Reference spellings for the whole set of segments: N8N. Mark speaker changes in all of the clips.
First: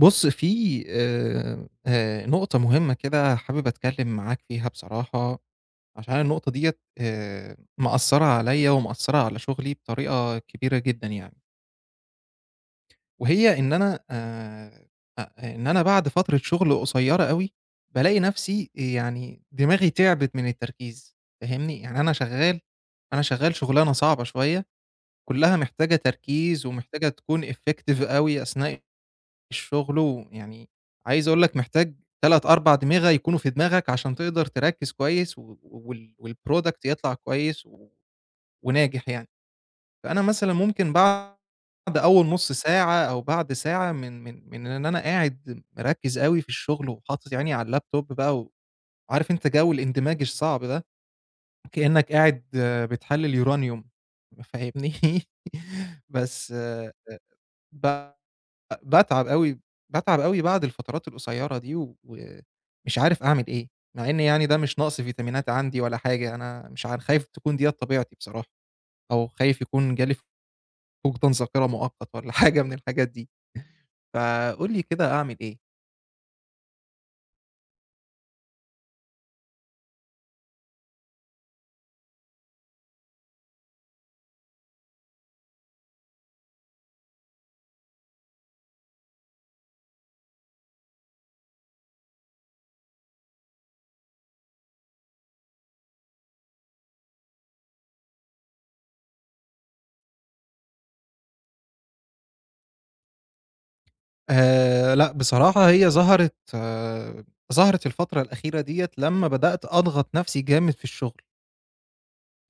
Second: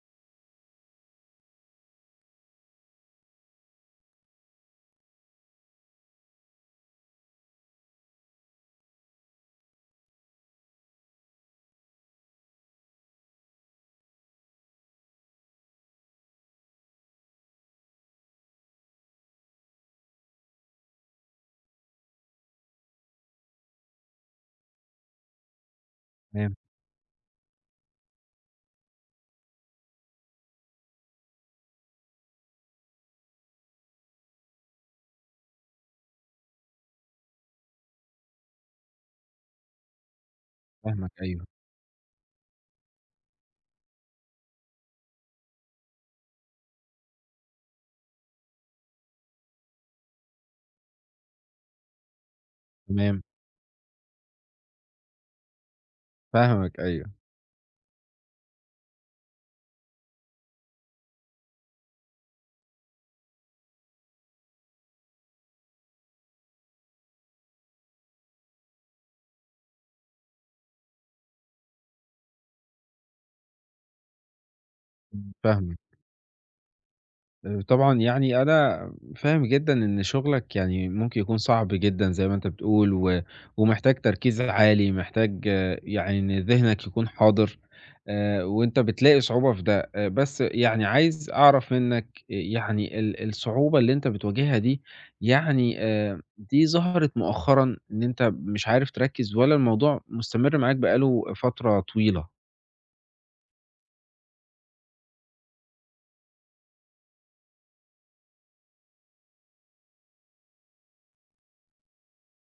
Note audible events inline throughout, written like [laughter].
Speaker 1: بُص في نقطة مهمة كده حابب أتكلم معاك فيها بصراحة، عشان النقطة ديّة مأثّرة عليَّ ومأثّرة على شغلي بطريقة كبيرة جدًا يعني، وهي إن أنا بعد فترة شغل قصيرة أوي، بالاقي نفسي يعني دماغي تعبت من التركيز، فاهمني؟ يعني أنا شغال شغلانة صعبة شوية، كلها محتاجة
Speaker 2: تمام،
Speaker 1: تركيز ومحتاجة تكون effective أوي أثناء الشغل ويعني عايز أقول لك محتاج 3، 4 أدمغة يكونوا في دماغك عشان تقدر تركّز كويس و وال والproduct يطلع كويس وناجح يعني. فأنا مثلًا ممكن
Speaker 2: فاهمك
Speaker 1: بعد
Speaker 2: أيوه،
Speaker 1: أول نُص ساعة أو بعد ساعة من إن أنا قاعد مركّز أوي في الشغل وحاطط عيني على الlaptop بقى، وعارف أنت جو الاندماج الصعب ده، كإنّك قاعد
Speaker 2: تمام،
Speaker 1: بتحلّل يورانيوم، فاهمني؟ [laughs] بس
Speaker 2: فاهمك أيوه،
Speaker 1: ب أ باتعب أوي، باتعب أوي بعد الفترات القصيّرة دي ومش عارف أعمل إيه، مع إن يعني ده مش نقص فيتامينات عندي ولا حاجة، أنا مش عار خايف تكون ديّة طبيعتي بصراحة، أو خايف يكون جالي فقدان ذاكرة مؤقت والّا [laughs] حاجة من الحاجات دي، فقُل لي كده أعمل إيه؟
Speaker 2: فاهمك. طبعًا يعني أنا فاهم جدًا إن شغلك يعني ممكن يكون صعب جدًا زي ما أنت بتقول و ومحتاج تركيز عالي، محتاج يعني إن ذهنك يكون حاضر وأنت بتلاقي صعوبة في ده. بس يعني عايز أعرف منّك يعني ال الصعوبة اللي أنت بتواجهها دي يعني دي ظهرت مؤخرًا إن أنت مش عارف تركّز والّا الموضوع مستمر معاك بقى له فترة طويلة؟
Speaker 1: لأ، بصراحة هي ظهرت الفترة الأخيرة ديّة لمّا بدأت أضغط نَفْسي جامد في الشغل،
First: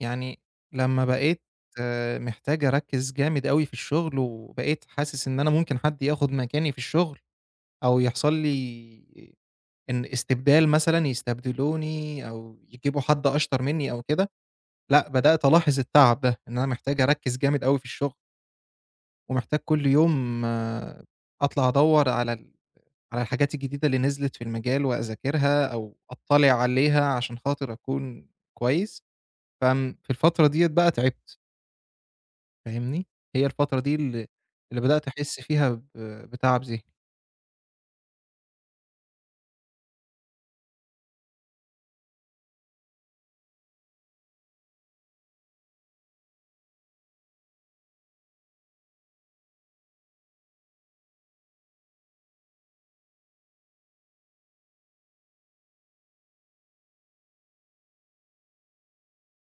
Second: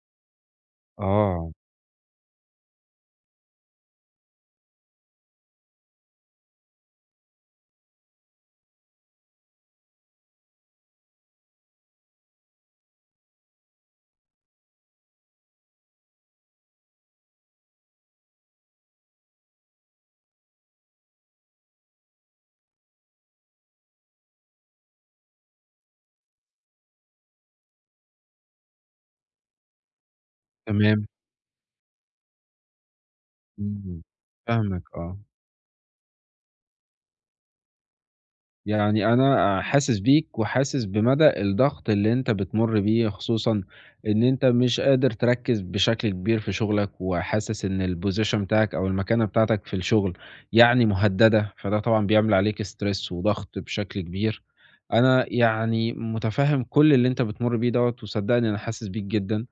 Speaker 1: يعني لمّا بقيت
Speaker 2: آه،
Speaker 1: محتاج أركّز جامد أوي في الشغل، وبقيت حاسس إن أنا ممكن حد ياخد مكاني في الشغل. أو يحصل لي إن استبدال مثلًا يستبدلوني أو يجيبوا حد أشطر منّي أو كده، لأ بدأت ألاحظ التعب ده، إن أنا محتاج أركّز جامد أوي في الشغل، ومحتاج كل يوم أطلع أدوّر على الحاجات الجديدة اللي نزلت في المجال وأذاكرها أو أطّلع عليها عشان خاطر أكون كويس، في الفترة ديّة بقى
Speaker 2: تمام.
Speaker 1: تعبت، فاهمني، هي الفترة دي
Speaker 2: إمم،
Speaker 1: اللي
Speaker 2: فاهمك
Speaker 1: بدأت
Speaker 2: آه،
Speaker 1: أحس فيها بتعب ذهني.
Speaker 2: يعني أنا حاسس بيك وحاسس بمدى الضغط اللي أنت بتمُر بيه، خصوصًا إن أنت مش قادر تركّز بشكل كبير في شغلك، وحاسس إن الposition بتاعك أو المكانة بتاعتك في الشغل يعني مهددة، فده طبعًا بيعمل عليك stress وضغط بشكل كبير. أنا يعني متفهم كل اللي أنت بتمُر بيه دوّة، وصدّقني أنا حاسس بيك جدًا.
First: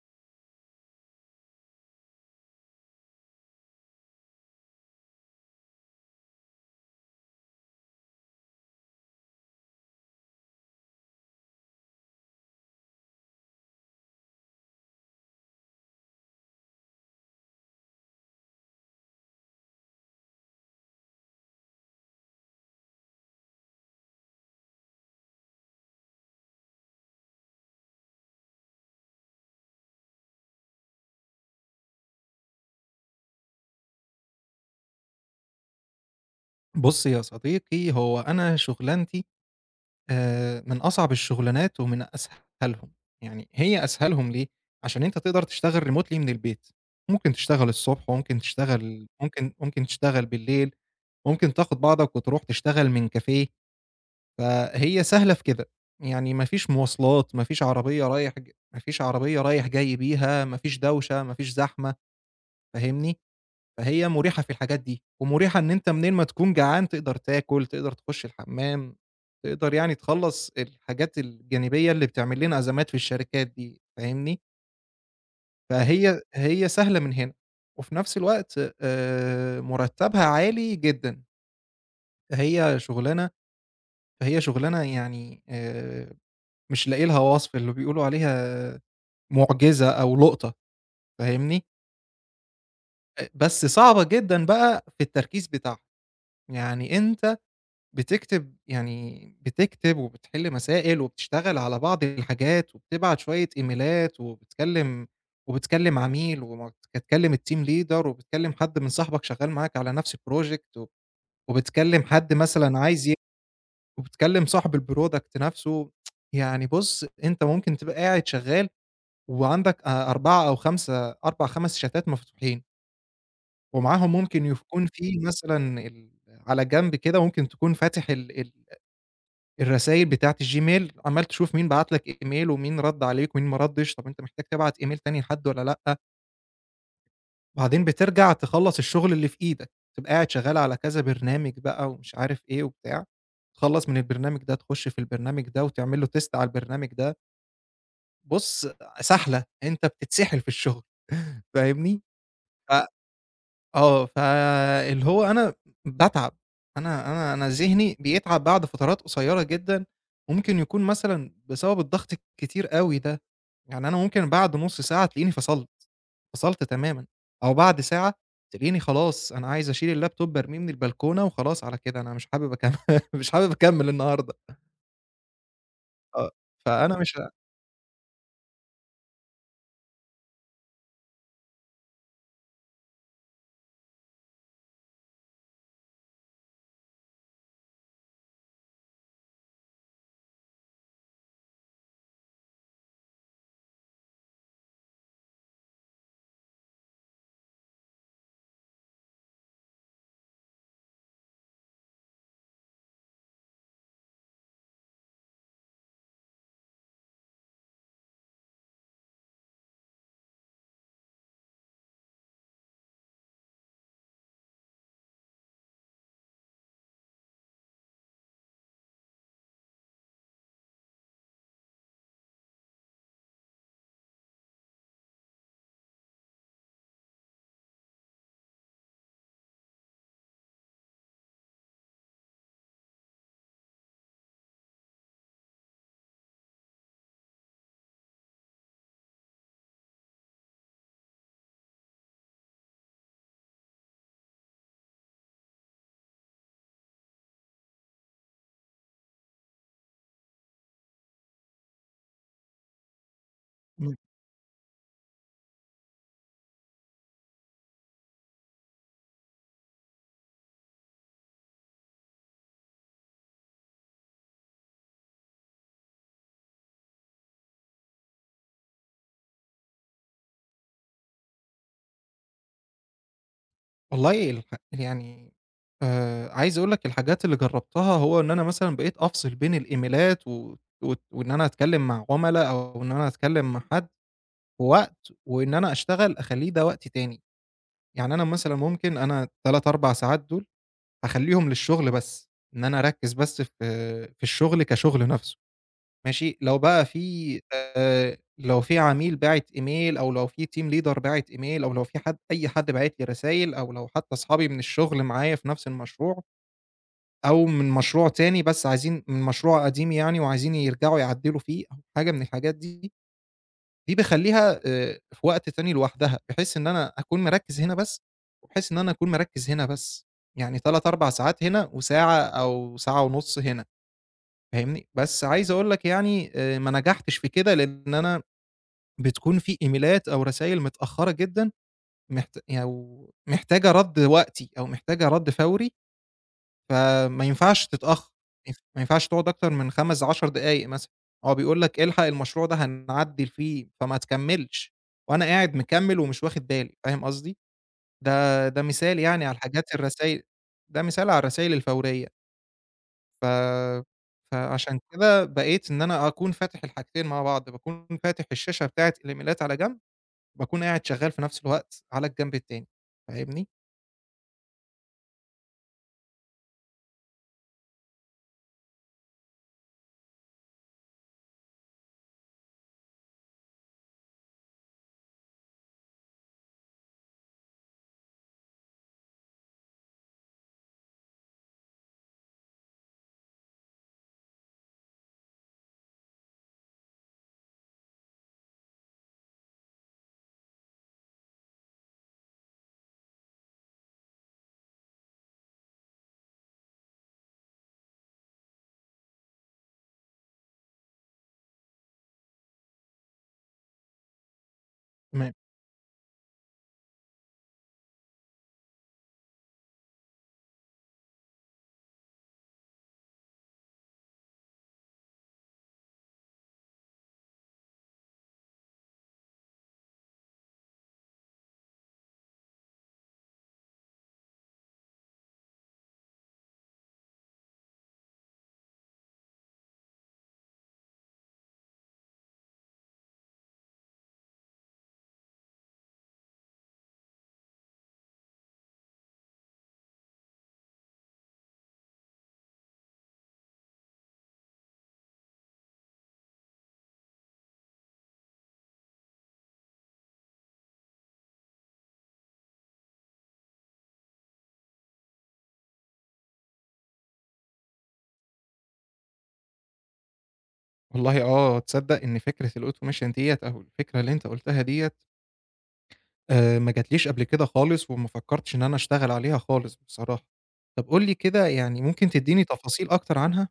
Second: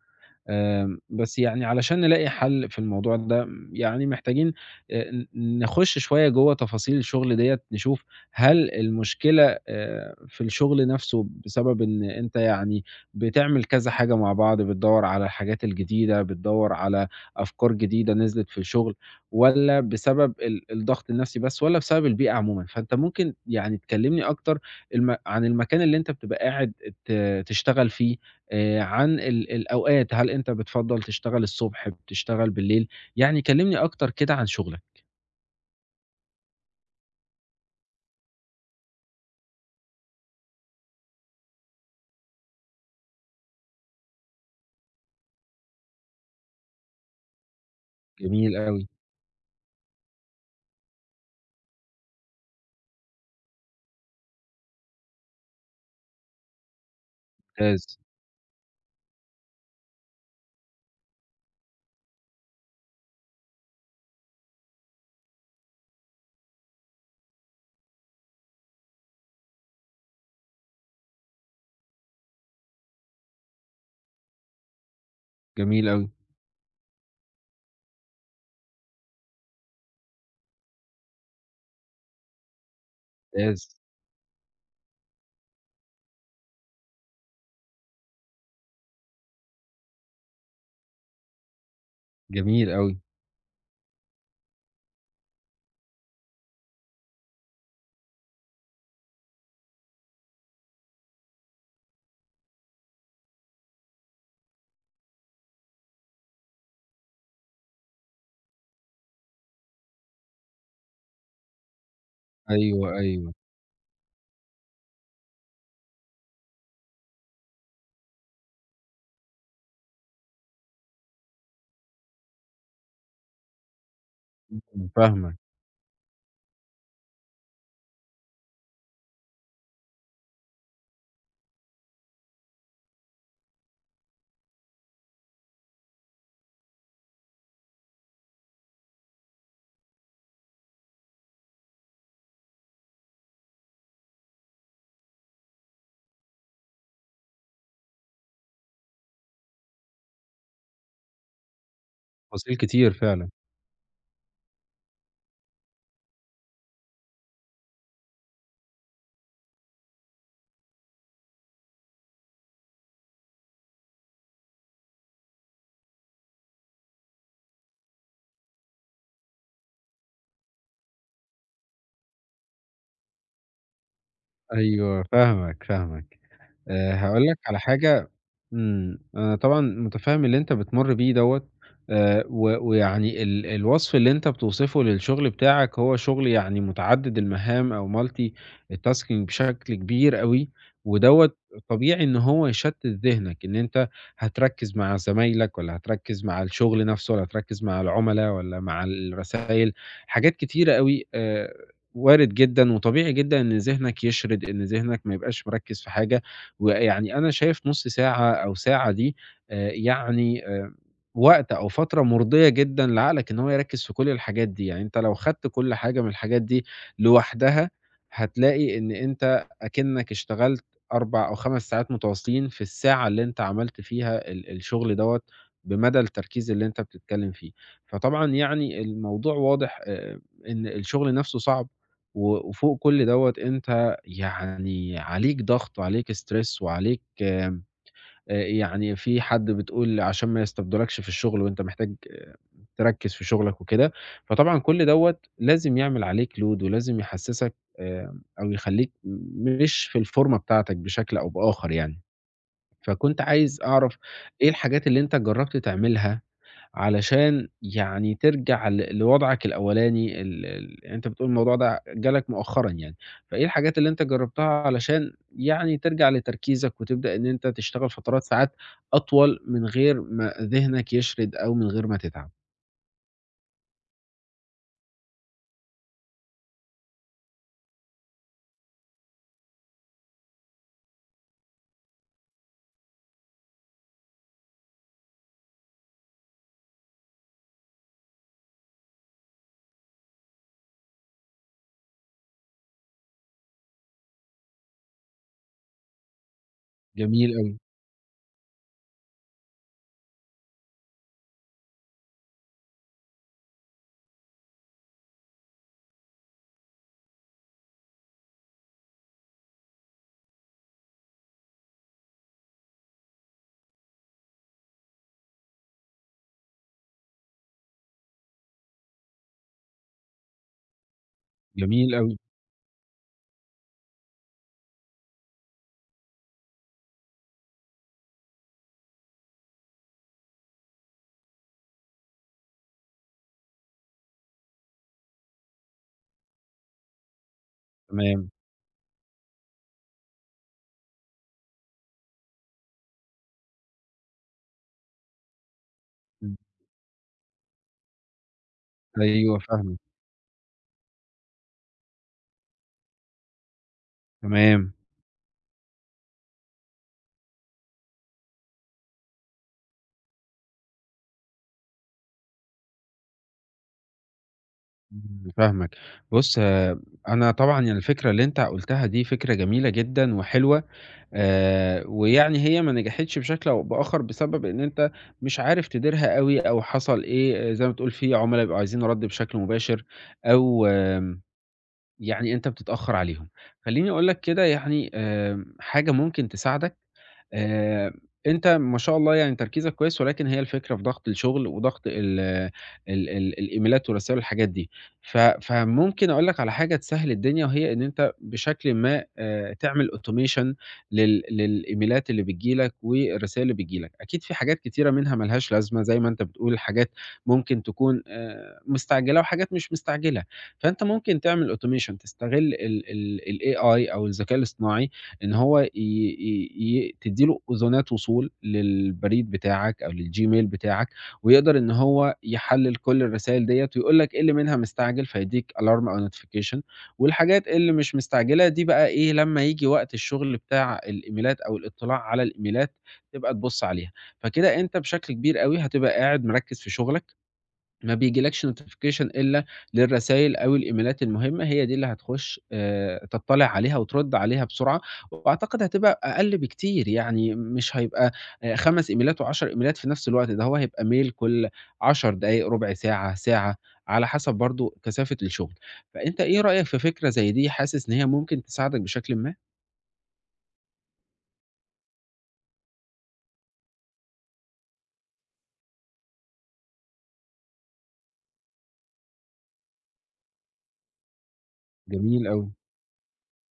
Speaker 2: بس يعني علشان نلاقي حل في الموضوع ده، يعني محتاجين ن نخُش شوية جوّه تفاصيل الشغل ديّة، نشوف هل المشكلة في الشغل نَفْسه بسبب إن أنت يعني بتعمل كذا حاجة مع بعض، بتدوّر على الحاجات الجديدة، بتدوّر على أفكار جديدة نزلت في الشغل والّا بسبب ال الضغط النَفْسي بس والّا بسبب البيئة عمومًا؟ فأنت ممكن يعني تكلّمني أكتر عن المكان اللي أنت بتبقى قاعد ت تشتغل فيه عن ال الأوقات، هل أنت بتفضّل تشتغل الصبح، بتشتغل بالليل؟ يعني كلّمني أكتر كده عن شغلك.
Speaker 1: بُص يا صديقي، هو أنا شُغلانتي من أصعب الشغلانات ومن أسهلهم، يعني هي أسهلهم ليه؟ عشان أنت تقدر تشتغل remotely من البيت، ممكن تشتغل الصبح وممكن
Speaker 2: جميل أوي،
Speaker 1: تشتغل ممكن ممكن تشتغل بالليل، ممكن تاخد بعضك وتروح تشتغل من كافيه، فهي سهلة في كده، يعني ما فيش مواصلات، ما فيش
Speaker 2: ممتاز،
Speaker 1: عربية رايح ج ما فيش عربية رايح جاي بيها، ما فيش دوشة، ما فيش زحمة، فاهمني؟ فهي مُريحة في الحاجات دي، ومُريحة إن أنت منين ما تكون جعان تقدر تاكل، تقدر تخش الحمّام، تقدر يعني تخلّص الحاجات الجانبية اللي بتعمل لنا أزمات في الشركات دي، فاهمني؟
Speaker 2: جميل أوي،
Speaker 1: فهي هي سهلة من هنا، وفي نفس الوقت مُرتّبها عالي جدًا، فهي شُغلانة
Speaker 2: ممتاز،
Speaker 1: فهي شُغلانة يعني مش لاقي لها وصف، اللي بيقولوا عليها مُعجزة أو لُقطة، فاهمني؟
Speaker 2: جميل أوي.
Speaker 1: بس صعبة جدًا بقى في التركيز بتاعها، يعني أنت بتكتب، وبتحل مسائل وبتشتغل على بعض الحاجات وبتبعت شوية إيميلات وبتكلم، وبتكلم عميل وبتكلم التيم ليدر وبتكلم حد من صاحبك شغال معاك على نفس البروجكت، وبتكلم حد مثلا
Speaker 2: أيوه، أيوه،
Speaker 1: وبتكلم صاحب البرودكت نفسه. يعني بص انت ممكن تبقى قاعد شغال وعندك أربع خمس شتات مفتوحين ومعاهم ممكن يكون في
Speaker 2: فاهمك،
Speaker 1: مثلا على جنب كده ممكن تكون فاتح الرسايل بتاعة الGmail، عمّال تشوف مين بعت لك email ومين رَد عليك ومين ما ردِّش، طب أنت محتاج تبعت email تاني لحد والّا لأ، وبعدين بترجع تخلّص الشغل اللي في إيدك، تبقى قاعد شغّال على كذا برنامج بقى ومش عارف إيه وبتاع، تخلّص من البرنامج ده تخُش في البرنامج ده وتعمل له test على البرنامج ده، بُص، سحلة، أنت بتتسحل في الشغل [laughs] فاهمني؟
Speaker 2: تفاصيل
Speaker 1: ف
Speaker 2: كتير فعلًا.
Speaker 1: آه، فاللي هو أنا باتعب، أنا ذهني بيتعب بعد فترات قصيّرة جدًا، ممكن يكون مثلًا بسبب الضغط الكتير أوي ده، يعني أنا ممكن بعد نُص ساعة تلاقيني فصلت، فصلت تمامًا، أو بعد ساعة تلاقيني خلاص أنا عايز أشيل الLaptop بارميه من البلكونة وخلاص على كده، أنا مش حابب أكمّل [laughs] مش حابب أكمّل النهارده،
Speaker 2: أيوه، فاهمك، فاهمك.
Speaker 1: آه. فأنا مش
Speaker 2: هاقول
Speaker 1: ه
Speaker 2: لك على حاجة. أنا طبعًا متفهم اللي أنت بتمُر بيه دوّة، و ويعني ال الوصف اللي أنت بتوصفه للشغل بتاعك هو شغل يعني متعدد المهام أو multitasking بشكل كبير أوي، ودوّة طبيعي إن هو يشتت ذهنك، إن أنت هتركز مع زمايلك والّا هتركز مع الشغل نفسه والّا هتركز مع العملا والّا مع الرسايل، حاجات كتيرة أوي، وارد جدًا وطبيعي جدًا إن ذهنك يشرد، إن ذهنك ما يبقاش مركز في حاجة، ويعني أنا شايف نُص ساعة أو ساعة دي آآ يعني آآ وقت أو فترة مُرضية جدًا لعقلك إن هو يركّز في كل الحاجات دي، يعني أنت لو خدت كل حاجة من الحاجات دي لوحدها، هتلاقي إن أنت أكنّك اشتغلت 4 أو 5 ساعات متواصلين في الساعة اللي أنت عملت فيها ال الشغل دوّة بمدى التركيز اللي أنت بتتكلّم فيه. فطبعًا يعني الموضوع واضح إن الشغل نَفْسه صعب و وفوق كل دوّة أنت يعني عليك ضغط وعليك stress وعليك آمم، يعني في حد بتقول عشان ما يستبدلكش في الشغل وأنت محتاج تركّز في شغلك وكده، فطبعًا كل دوّة لازم يعمل عليك load ولازم يحسّسك أو يخلّيك مش في الفورمة بتاعتك بشكل أو بآخر يعني. فكنت عايز أعرف إيه الحاجات اللي أنت جرّبت تعملها علشان يعني ترجع ل لوضعك الأولاني ال ال يعني أنت بتقول الموضوع ده جالك مؤخرًا يعني، فإيه الحاجات اللي أنت جرّبتها علشان يعني ترجع لتركيزك وتبدأ إن أنت تشتغل فترات ساعات أطول من غير ما ذهنك يشرد أو من غير ما تتعب؟
Speaker 1: والله الح يعني عايز أقول لك الحاجات اللي جرّبتها، هو إن أنا مثلًا بقيت أفصل بين الإيميلات و وت وإن أنا أتكلّم مع عُملا أو إن أنا أتكلّم مع حد في وقت، وإن أنا أشتغل أخلّيه ده وقت تاني. يعني أنا مثلًا ممكن أنا 3، 4 ساعات دول أخلّيهم للشغل بس، إن أنا أركّز بس في في الشغل كشغل نَفْسه. ماشي، لو بقى
Speaker 2: جميل
Speaker 1: في
Speaker 2: أوي،
Speaker 1: لو في عميل باعت إيميل أو لو في team leader باعت إيميل أو لو في حد أي حد باعت لي رسايل أو لو حتى أصحابي من الشغل معايا في نفس المشروع أو من مشروع تاني بس عايزين من مشروع قديم يعني وعايزين يرجعوا يعدّلوا فيه أو حاجة من الحاجات دي، دي باخلّيها في وقت تاني لوحدها، بحيث إن أنا أكون مركّز هنا بس، وبحيث إن أنا أكون مركّز هنا بس، يعني 3، 4 ساعات هنا
Speaker 2: جميل أوي،
Speaker 1: وساعة أو ساعة ونُص هنا. فاهمني؟ بس عايز أقول لك يعني ما نجحتش في كده، لإن أنا بتكون في إيميلات أو رسايل متأخّرة جدًا، محتاجة رَد وقتي أو محتاجة رَد فوري، فما ينفعش تتأخّر،
Speaker 2: تمام،
Speaker 1: ما ينفعش تقعد أكتر من 5، 10 دقايق مثلًا، هو بيقول لك الحق المشروع ده هنعدّل فيه، فما تكمّلش، وأنا قاعد مكمّل ومش
Speaker 2: إمم،
Speaker 1: واخد بالي، فاهم قصدي؟ ده مثال يعني على
Speaker 2: أيوه فاهمك،
Speaker 1: الرسايل، ده مثال على الرسايل الفورية. ف
Speaker 2: تمام،
Speaker 1: فعشان كده بقيت إن أنا أكون فاتح الحاجتين مع بعض، باكون فاتح الشاشة بتاعة الإيميلات على جنب، باكون قاعد شغّال في نفس الوقت على الجنب التاني، فاهمني؟
Speaker 2: إمم، فاهمك. بُص آه، أنا طبعًا يعني الفكرة اللي أنت قُلتها دي فكرة جميلة جدًا وحلوة، ويعني هي ما نجحتش بشكل أو بآخر بسبب إن أنت مش عارف تديرها أوي أو حصل إيه، آه، زي ما بتقول في عُملا بيبقوا عايزين رَد بشكل مباشر أو يعني أنت بتتأخّر عليهم. خلّيني أقول لك كده يعني حاجة ممكن تساعدك آآ، أنت ما شاء الله يعني تركيزك كويس، ولكن هي الفكرة في ضغط الشغل وضغط ال ال ال الإيميلات والرسايل والحاجات دي. ف فممكن أقول لك على حاجة تسهّل الدنيا، وهي إن أنت بشكل ما، تعمل automation للإيميلات اللي بتيجي لك والرسايل اللي بتيجي لك. أكيد في حاجات كتيرة منها ما
Speaker 1: م
Speaker 2: لهاش لازمة زي ما أنت بتقول، حاجات ممكن تكون، مستعجلة وحاجات مش مستعجلة. فأنت ممكن تعمل automation تستغل ال ال الAI أو الذكاء الاصطناعي إن هو ي ي ي تدّي له أذونات وصول للبريد بتاعك أو للGmail بتاعك، ويقدر إن هو يحلّل كل الرسايل ديّة ويقول لك إيه اللي منها مستعجل فيدّيك alarm أو notification والحاجات اللي مش مستعجلة دي بقى إيه، لمّا ييجي وقت الشغل بتاع الإيميلات أو الاطلاع على الإيميلات تبقى تبُص عليها. فكده أنت بشكل كبير أوي هتبقى قاعد مركّز في شغلك ما بيجيلكش notification إلا للرسايل أو الإيميلات المهمة، هي دي اللي هتخش تطّلع عليها وترُد عليها بسرعة، وأعتقد هتبقى أقل بكتير، يعني مش هيبقى 5 إيميلات و10 إيميلات في نفس الوقت، ده هو هيبقى mail كل 10 دقايق، رُبع ساعة، ساعة، على حسب برضه كثافة الشغل. فأنت إيه رأيك في فكرة زي دي، حاسس إن هي ممكن تساعدك بشكلٍ ما؟
Speaker 1: والله آه، تصدّق إن فكرة الautomation ديّة أو الفكرة اللي أنت قُلتها ديّة ما جاتليش قبل كده خالص وما فكّرتش إن أنا أشتغل عليها خالص بصراحة. طَب قُل لي كده يعني ممكن
Speaker 2: جميل
Speaker 1: تدّيني
Speaker 2: أوي.
Speaker 1: تفاصيل أكتر عنها؟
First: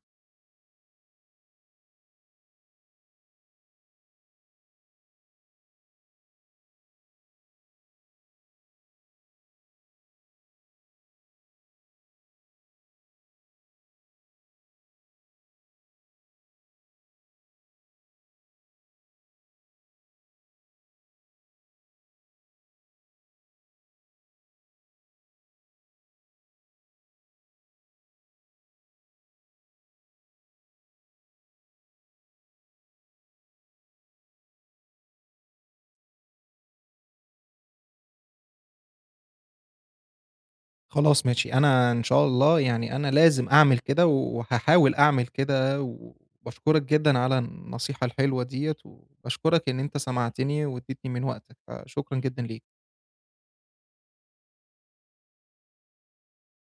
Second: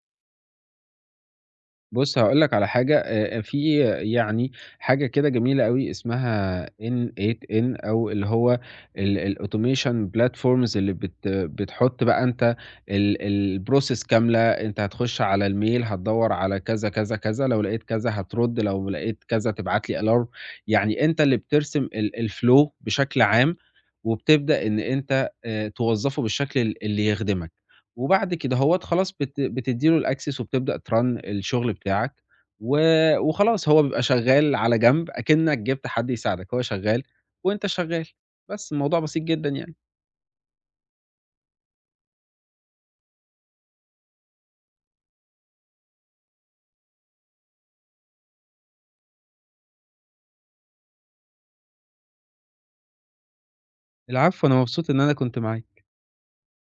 Speaker 2: بُص، هاقول لك على حاجة، في يعني حاجة كده جميلة أوي اسمها N8N أو اللي هو ال الautomation platforms اللي بتحُط بقى أنت ال الprocess كاملة، أنت هتخُش على الميل، هتدوّر على كذا، كذا، كذا، لو لقيت كذا هترُد، لو لقيت كذا تبعت لي alarm، يعني أنت اللي بترسم ال الflow بشكل عام، وبتبدأ إن أنت توظّفه بالشكل اللي يخدمك. وبعد كده هوّة خلاص بتدّي له الaccess وبتبدأ تrun الشغل بتاعك و وخلاص هو بيبقى شغّال على جنب أكنّك جِبت حد يساعدك، هو شغّال وأنت شغّال، بس الموضوع بسيط جدًا يعني.
Speaker 1: خلاص ماشي، أنا إن شاء الله يعني أنا لازم أعمل كده، وهاحاول أعمل كده، وباشكرك جدًا على النصيحة الحلوة ديّة، وباشكرك إن أنت سمعتني واديتني من وقتك، فشكرًا جدًا ليك.
Speaker 2: العفو، أنا مبسوط إن أنا كنت معاك.